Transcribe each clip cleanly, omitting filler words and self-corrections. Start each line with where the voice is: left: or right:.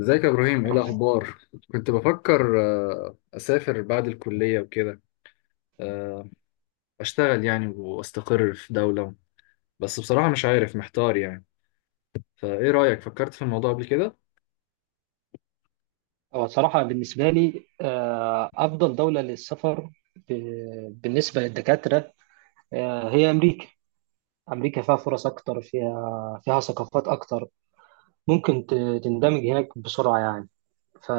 left: ازيك يا ابراهيم؟ ايه الاخبار؟ كنت بفكر اسافر بعد الكليه وكده. آه، اشتغل يعني واستقر في دوله. بس بصراحه مش عارف، محتار يعني. فايه رايك؟ فكرت في الموضوع قبل كده؟
right: هو صراحة بالنسبة لي أفضل دولة للسفر بالنسبة للدكاترة هي أمريكا. أمريكا فيها فرص أكتر، فيها ثقافات أكتر. ممكن تندمج هناك بسرعة يعني. ف...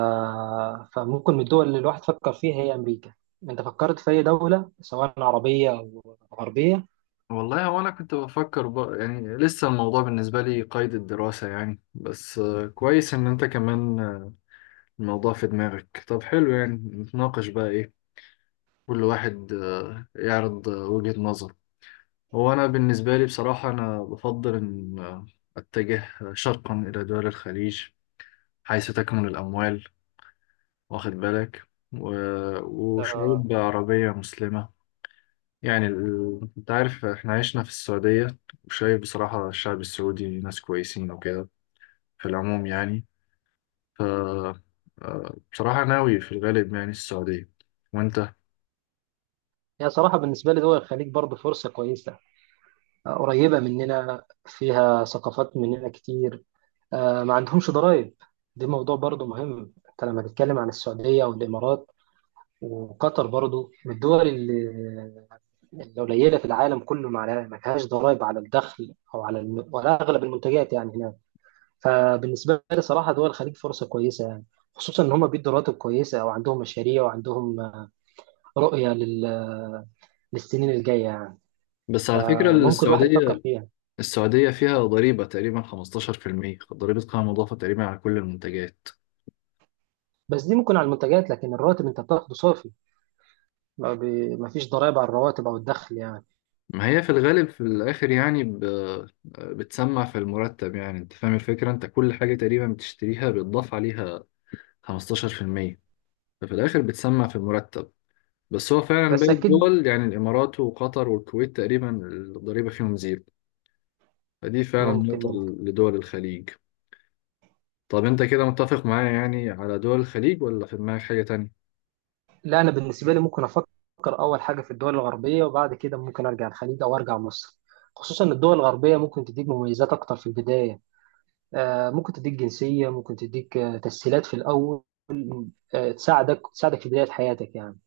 right: فممكن من الدول اللي الواحد فكر فيها هي أمريكا. أنت فكرت في أي دولة سواء عربية أو غربية؟
left: والله، هو انا كنت بفكر يعني لسه الموضوع بالنسبه لي قيد الدراسه يعني. بس كويس ان انت كمان الموضوع في دماغك. طب حلو، يعني نتناقش بقى ايه. كل واحد يعرض وجهة نظر. هو أنا بالنسبة لي بصراحة أنا بفضل إن أتجه شرقا إلى دول الخليج، حيث تكمن الأموال، واخد بالك؟ و...
right: آه،
left: وشعوب عربية مسلمة. يعني أنت عارف إحنا عشنا في السعودية، وشايف بصراحة الشعب السعودي ناس كويسين وكده في العموم يعني. ف آه، بصراحة ناوي في الغالب يعني السعودية. وأنت؟
right: هي صراحة بالنسبة لي دول الخليج برضه فرصة كويسة. قريبة مننا، فيها ثقافات مننا كتير. ما عندهمش ضرائب. دي موضوع برضو مهم، انت لما تتكلم عن السعودية والإمارات وقطر برضو من الدول اللي قليلة في العالم كله، ما فيهاش ضرائب على الدخل أو على ولا أغلب المنتجات يعني هناك. فبالنسبة لي صراحة دول الخليج فرصة كويسة يعني، خصوصا إن هم بيدوا رواتب كويسة وعندهم مشاريع وعندهم رؤية للسنين الجاية يعني.
left: بس على فكرة
right: فممكن الواحد يفكر
left: السعودية
right: فيها.
left: السعودية فيها ضريبة تقريبا 15% ضريبة قيمة مضافة تقريبا على كل المنتجات.
right: بس دي ممكن على المنتجات، لكن الراتب أنت بتاخده صافي. ما فيش ضرائب على الرواتب أو الدخل يعني.
left: ما هي في الغالب في الآخر يعني بتسمع في المرتب. يعني أنت فاهم الفكرة، أنت كل حاجة تقريبا بتشتريها بيتضاف عليها 15%. ففي الآخر بتسمع في المرتب. بس هو فعلا
right: بس
left: باقي
right: أكيد.
left: الدول، يعني الإمارات وقطر والكويت، تقريبا الضريبة فيهم زيرو. فدي فعلا
right: ممكن
left: نقطة
right: ممكن
left: لدول الخليج. طب أنت كده متفق معايا يعني على دول الخليج، ولا في دماغك حاجة تانية؟
right: لا، انا بالنسبه لي ممكن افكر اول حاجه في الدول الغربيه، وبعد كده ممكن ارجع الخليج او ارجع مصر. خصوصا ان الدول الغربيه ممكن تديك مميزات اكتر في البدايه. ممكن تديك جنسيه، ممكن تديك تسهيلات في الاول. تساعدك في بدايه حياتك يعني،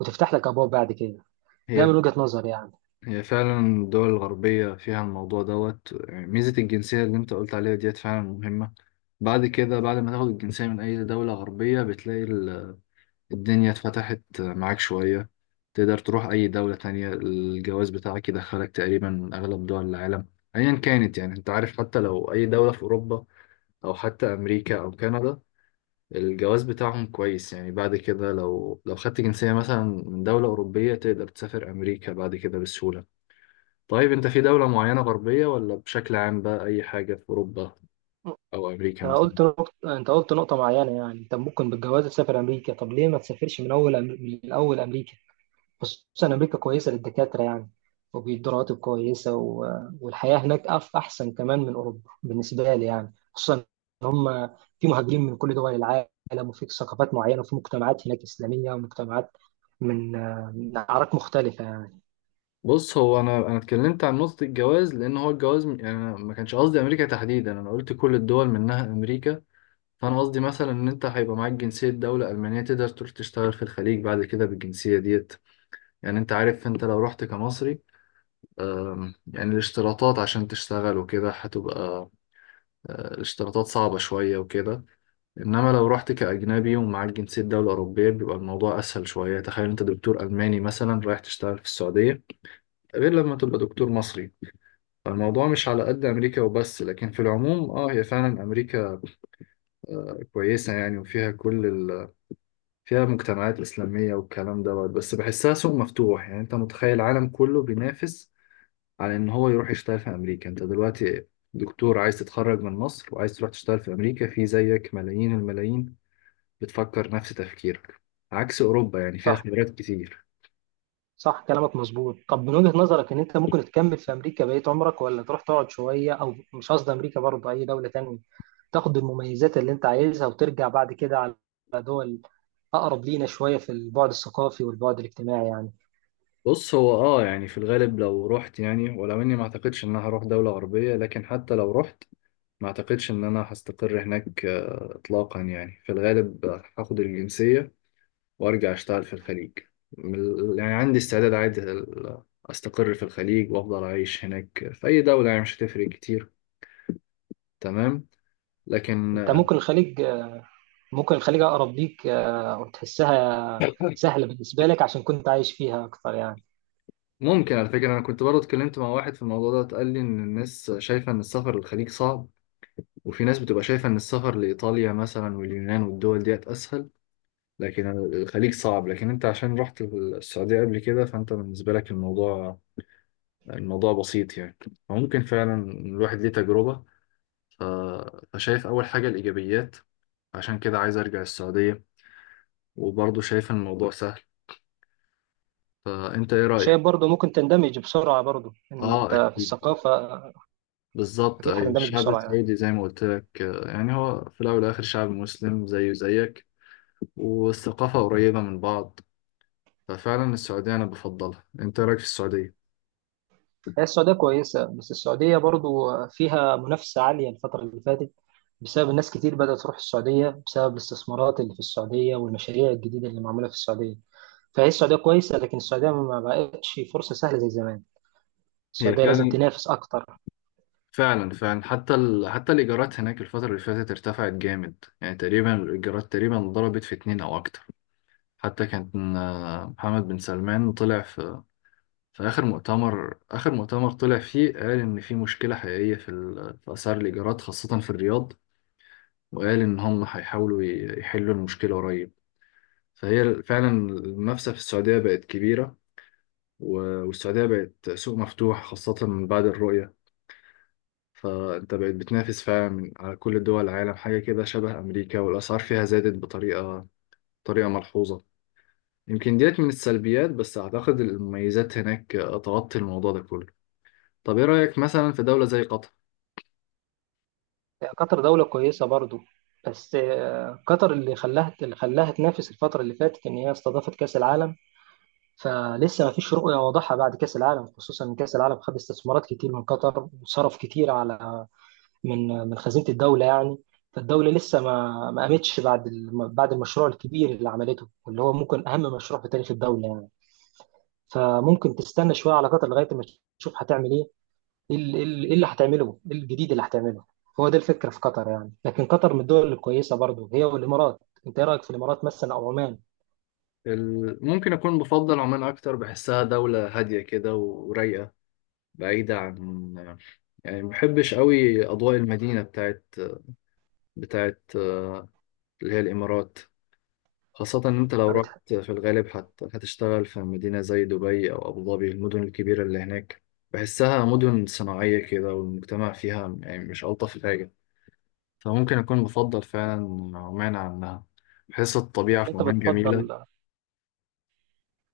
right: وتفتح لك ابواب بعد كده. ده
left: هي
right: من وجهه نظري يعني.
left: هي فعلا الدول الغربية فيها الموضوع دوت، يعني ميزة الجنسية اللي انت قلت عليها ديت فعلا مهمة. بعد كده، بعد ما تاخد الجنسية من أي دولة غربية، بتلاقي الدنيا اتفتحت معاك شوية. تقدر تروح أي دولة تانية. الجواز بتاعك يدخلك تقريبا أغلب دول العالم أيا كانت، يعني انت عارف، حتى لو أي دولة في أوروبا أو حتى أمريكا أو كندا. الجواز بتاعهم كويس، يعني بعد كده لو خدت جنسية مثلا من دولة أوروبية تقدر تسافر أمريكا بعد كده بسهولة. طيب انت في دولة معينة غربية، ولا بشكل عام بقى اي حاجة في اوروبا او امريكا
right: انت
left: مثلا؟
right: قلت نقطة، انت قلت نقطه معينه يعني انت ممكن بالجواز تسافر امريكا، طب ليه ما تسافرش من اول من الاول امريكا؟ خصوصا أمريكا كويسة للدكاترة يعني، وبيدوا رواتب كويسة والحياة هناك أحسن كمان من أوروبا بالنسبة لي يعني، خصوصا إن هم في مهاجرين من كل دول العالم، وفي ثقافات معينة، وفي مجتمعات هناك إسلامية ومجتمعات من من أعراق مختلفة يعني.
left: بص، هو انا اتكلمت عن نقطة الجواز، لان هو الجواز يعني أنا ما كانش قصدي امريكا تحديدا، انا قلت كل الدول منها امريكا. فانا قصدي مثلا ان انت هيبقى معاك جنسية دولة المانية، تقدر تروح تشتغل في الخليج بعد كده بالجنسية ديت. يعني انت عارف، انت لو رحت كمصري، يعني الاشتراطات عشان تشتغل وكده هتبقى الاشتراطات صعبة شوية وكده. انما لو رحت كاجنبي ومعاك جنسيه دوله اوروبيه بيبقى الموضوع اسهل شويه. تخيل انت دكتور الماني مثلا رايح تشتغل في السعوديه، غير لما تبقى دكتور مصري. فالموضوع مش على قد امريكا وبس، لكن في العموم هي فعلا امريكا كويسه يعني، وفيها كل فيها مجتمعات اسلاميه والكلام دوت. بس بحسها سوق مفتوح، يعني انت متخيل العالم كله بينافس على ان هو يروح يشتغل في امريكا. انت دلوقتي دكتور عايز تتخرج من مصر وعايز تروح تشتغل في امريكا، في زيك ملايين الملايين بتفكر نفس تفكيرك. عكس أوروبا، يعني فيها
right: صح.
left: خبرات كتير.
right: صح كلامك مظبوط. طب من وجهة نظرك إن أنت ممكن تكمل في أمريكا بقية عمرك، ولا تروح تقعد شوية؟ أو مش قصدي أمريكا، برضه أي دولة تانية، تاخد المميزات اللي أنت عايزها وترجع بعد كده على دول اقرب لينا شويه في البعد الثقافي والبعد الاجتماعي يعني.
left: بص، هو يعني في الغالب لو رحت، يعني ولو اني ما اعتقدش ان انا هروح دولة غربية، لكن حتى لو رحت ما اعتقدش ان انا هستقر هناك اطلاقا، يعني في الغالب هاخد الجنسية وارجع اشتغل في الخليج. من يعني عندي استعداد عادي استقر في الخليج وافضل اعيش هناك في اي دولة، يعني مش هتفرق كتير. تمام. لكن
right: انت ممكن الخليج، اقرب ليك وتحسها سهله بالنسبه لك عشان كنت عايش فيها اكتر يعني.
left: ممكن. على فكرة، أنا كنت برضه اتكلمت مع واحد في الموضوع ده، قال لي إن الناس شايفة إن السفر للخليج صعب، وفي ناس بتبقى شايفة إن السفر لإيطاليا مثلا واليونان والدول ديت أسهل. لكن الخليج صعب، لكن أنت عشان رحت السعودية قبل كده فأنت بالنسبة لك الموضوع بسيط يعني. فممكن فعلا الواحد ليه تجربة. ف- فشايف أول حاجة الإيجابيات. عشان كده عايز أرجع السعودية، وبرضه شايف إن الموضوع سهل. فأنت إيه رأيك؟
right: وشايف برضه ممكن تندمج بسرعه، برضه ان
left: آه
right: انت في
left: أكيد.
right: الثقافه
left: بالظبط
right: اكيد
left: أيوة،
right: هتندمج
left: الشعب
right: بسرعه يعني.
left: السعودي زي ما قلت لك، يعني هو في الأول والآخر شعب مسلم زيه زيك. والثقافة قريبة من بعض. ففعلا السعودية أنا بفضلها. أنت رأيك في السعودية؟
right: هي السعوديه كويسه، بس السعوديه برضه فيها منافسه عاليه الفتره اللي فاتت بسبب الناس كتير بدأت تروح السعودية بسبب الاستثمارات اللي في السعودية والمشاريع الجديدة اللي معمولة في السعودية. فهي السعودية كويسة، لكن السعودية ما بقتش فرصة سهلة زي زمان.
left: هي
right: السعودية لازم
left: فعلا،
right: تنافس أكتر.
left: فعلا، فعلا، حتى الإيجارات هناك الفترة اللي فاتت ارتفعت جامد، يعني تقريبا الإيجارات تقريبا ضربت في اتنين أو أكتر. حتى كان محمد بن سلمان طلع في آخر مؤتمر طلع فيه، قال إن في مشكلة حقيقية في أسعار الإيجارات خاصة في الرياض. وقال إن هم هيحاولوا يحلوا المشكلة قريب. فهي فعلا المنافسة في السعودية بقت كبيرة، و- والسعودية بقت سوق مفتوح خاصة من بعد الرؤية. فأنت بقت بتنافس فعلا على كل دول العالم، حاجة كده شبه أمريكا. والأسعار فيها زادت بطريقة ملحوظة. يمكن ديت من السلبيات، بس أعتقد المميزات هناك تغطي الموضوع ده كله. طب إيه رأيك مثلا في دولة زي قطر؟
right: قطر دولة كويسة برضو، بس قطر اللي خلاها تنافس الفترة اللي فاتت إن هي استضافت كأس العالم. فلسه ما فيش رؤية واضحة بعد كأس العالم، خصوصا إن كأس العالم خد استثمارات كتير من قطر وصرف كتير على من من خزينة الدولة يعني. فالدولة لسه ما قامتش بعد بعد المشروع الكبير اللي عملته، واللي هو ممكن أهم مشروع في تاريخ الدولة يعني. فممكن تستنى شوية على قطر لغاية ما تشوف هتعمل إيه. ايه ال- إيه ال- إيه اللي هتعمله، ايه الجديد اللي هتعمله. هو ده الفكره في قطر يعني، لكن قطر من الدول الكويسه برضو هي والامارات. انت ايه رايك في الامارات مثلا او عمان؟
left: ممكن أكون بفضل عمان أكتر، بحسها دولة هادية كده ورايقة، بعيدة عن، يعني ما بحبش قوي اضواء المدينه بتاعت اللي هي الامارات. خاصه ان انت لو
right: ما
left: رحت
right: بتح-
left: في الغالب هتشتغل في مدينه زي دبي او ابو ظبي، المدن الكبيره اللي هناك. بحسها مدن صناعيه كده، والمجتمع فيها يعني مش الطف حاجه. فممكن اكون بفضل فعلا عمان عنها. بحس الطبيعه
right: يعني
left: في
right: انت
left: عمان
right: بتفضل،
left: جميله.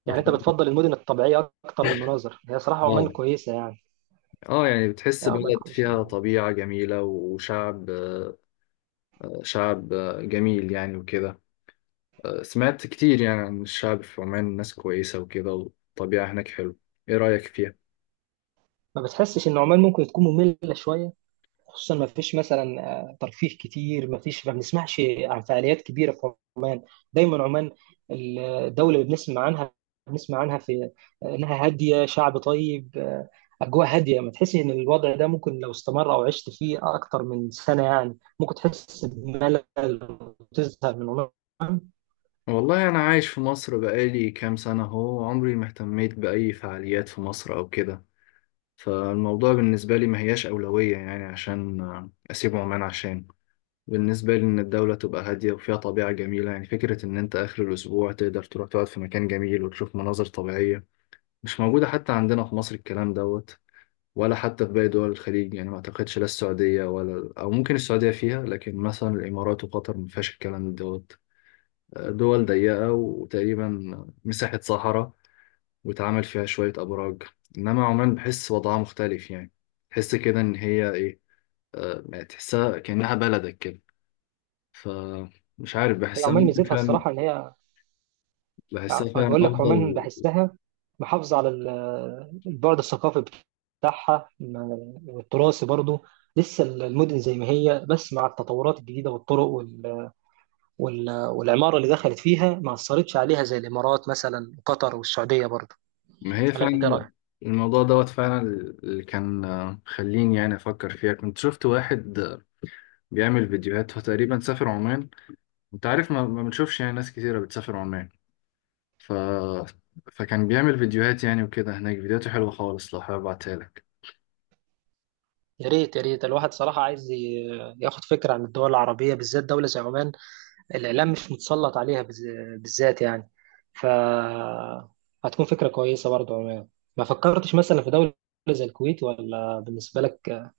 left: بفضل.
right: المدن الطبيعيه اكتر والمناظر. هي صراحه
left: اه
right: عمان كويسه يعني،
left: اه يعني بتحس
right: عمان
left: بلد
right: كويسه
left: فيها
right: يعني.
left: طبيعه جميله وشعب، شعب جميل يعني وكده. سمعت كتير يعني عن الشعب في عمان ناس كويسة وكده، والطبيعة هناك حلوة. إيه رأيك فيها؟
right: ما بتحسش ان عمان ممكن تكون ممله شويه؟ خصوصا ما فيش مثلا ترفيه كتير، ما فيش، ما بنسمعش عن فعاليات كبيره في عمان. الدولة اللي بنسمع عنها، بنسمع عنها في إنها هادية، شعب طيب، أجواء هادية. ما تحسي إن الوضع ده ممكن لو استمر أو عشت فيه أكتر من سنة يعني ممكن تحس بملل وتزهق من عمان؟
left: والله أنا عايش في مصر بقالي كام سنة أهو، عمري ما اهتميت بأي فعاليات في مصر أو كده. فالموضوع بالنسبة لي ما هياش أولوية، يعني عشان أسيب عمان. عشان بالنسبة لي إن الدولة تبقى هادية وفيها طبيعة جميلة، يعني فكرة إن أنت آخر الأسبوع تقدر تروح تقعد في مكان جميل وتشوف مناظر طبيعية مش موجودة حتى عندنا في مصر الكلام دوت، ولا حتى في باقي دول الخليج، يعني ما اعتقدش، لا السعودية ولا، او ممكن السعودية فيها، لكن مثلا الامارات وقطر ما فيهاش الكلام دوت. دول ضيقة وتقريبا مساحة صحراء، واتعمل فيها شوية ابراج. انما عمان بحس وضعها مختلف يعني، تحس كده ان هي ايه، يعني تحسها كأنها بلدك كده. فمش عارف،
right: هي
left: بحسها
right: عمان
left: ممكن
right: ميزتها
left: فعلا،
right: الصراحة إن هي، يعني
left: بحسها
right: أنا
left: فعلا
right: بقول لك عمان
left: افضل.
right: بحسها محافظة على البعد الثقافي بتاعها والتراثي برضه. لسه المدن زي ما هي، بس مع التطورات الجديدة والطرق والعمارة اللي دخلت فيها ما أثرتش عليها زي الإمارات مثلا وقطر والسعودية برضه.
left: ما هي
right: ولا أنت إيه
left: فعلا،
right: رأيك؟
left: الموضوع دوت فعلا، اللي كان خليني يعني افكر فيها، كنت شفت واحد بيعمل فيديوهات فتقريبا سافر عمان. انت عارف، ما بنشوفش يعني ناس كتيرة بتسافر عمان. ف... فكان بيعمل فيديوهات يعني وكده هناك، فيديوهاته حلوة خالص، لو حابب ابعتها لك.
right: يا ريت، يا ريت. الواحد صراحة عايز ياخد فكرة عن الدول العربية، بالذات دولة زي عمان. الإعلام مش متسلط عليها بالذات يعني. ف هتكون فكرة كويسة برضه عمان. ما فكرتش مثلا في دولة زي الكويت؟ ولا بالنسبة لك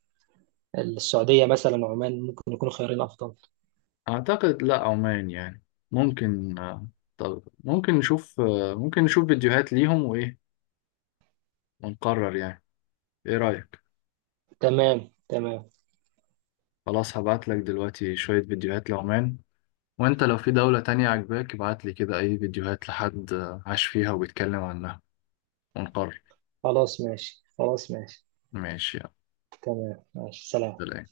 right: السعودية مثلا وعمان ممكن يكونوا خيارين أفضل؟
left: اعتقد لا، عمان يعني، ممكن طب ممكن نشوف فيديوهات ليهم وايه، ونقرر يعني. ايه رأيك؟
right: تمام.
left: خلاص، هبعت لك دلوقتي شوية فيديوهات لعمان. وانت لو في دولة تانية عجباك، ابعت لي كده اي فيديوهات لحد عاش فيها وبيتكلم عنها، ونقرر.
right: خلاص ماشي.
left: ماشي، يلا،
right: تمام ماشي، سلام.
left: سلام.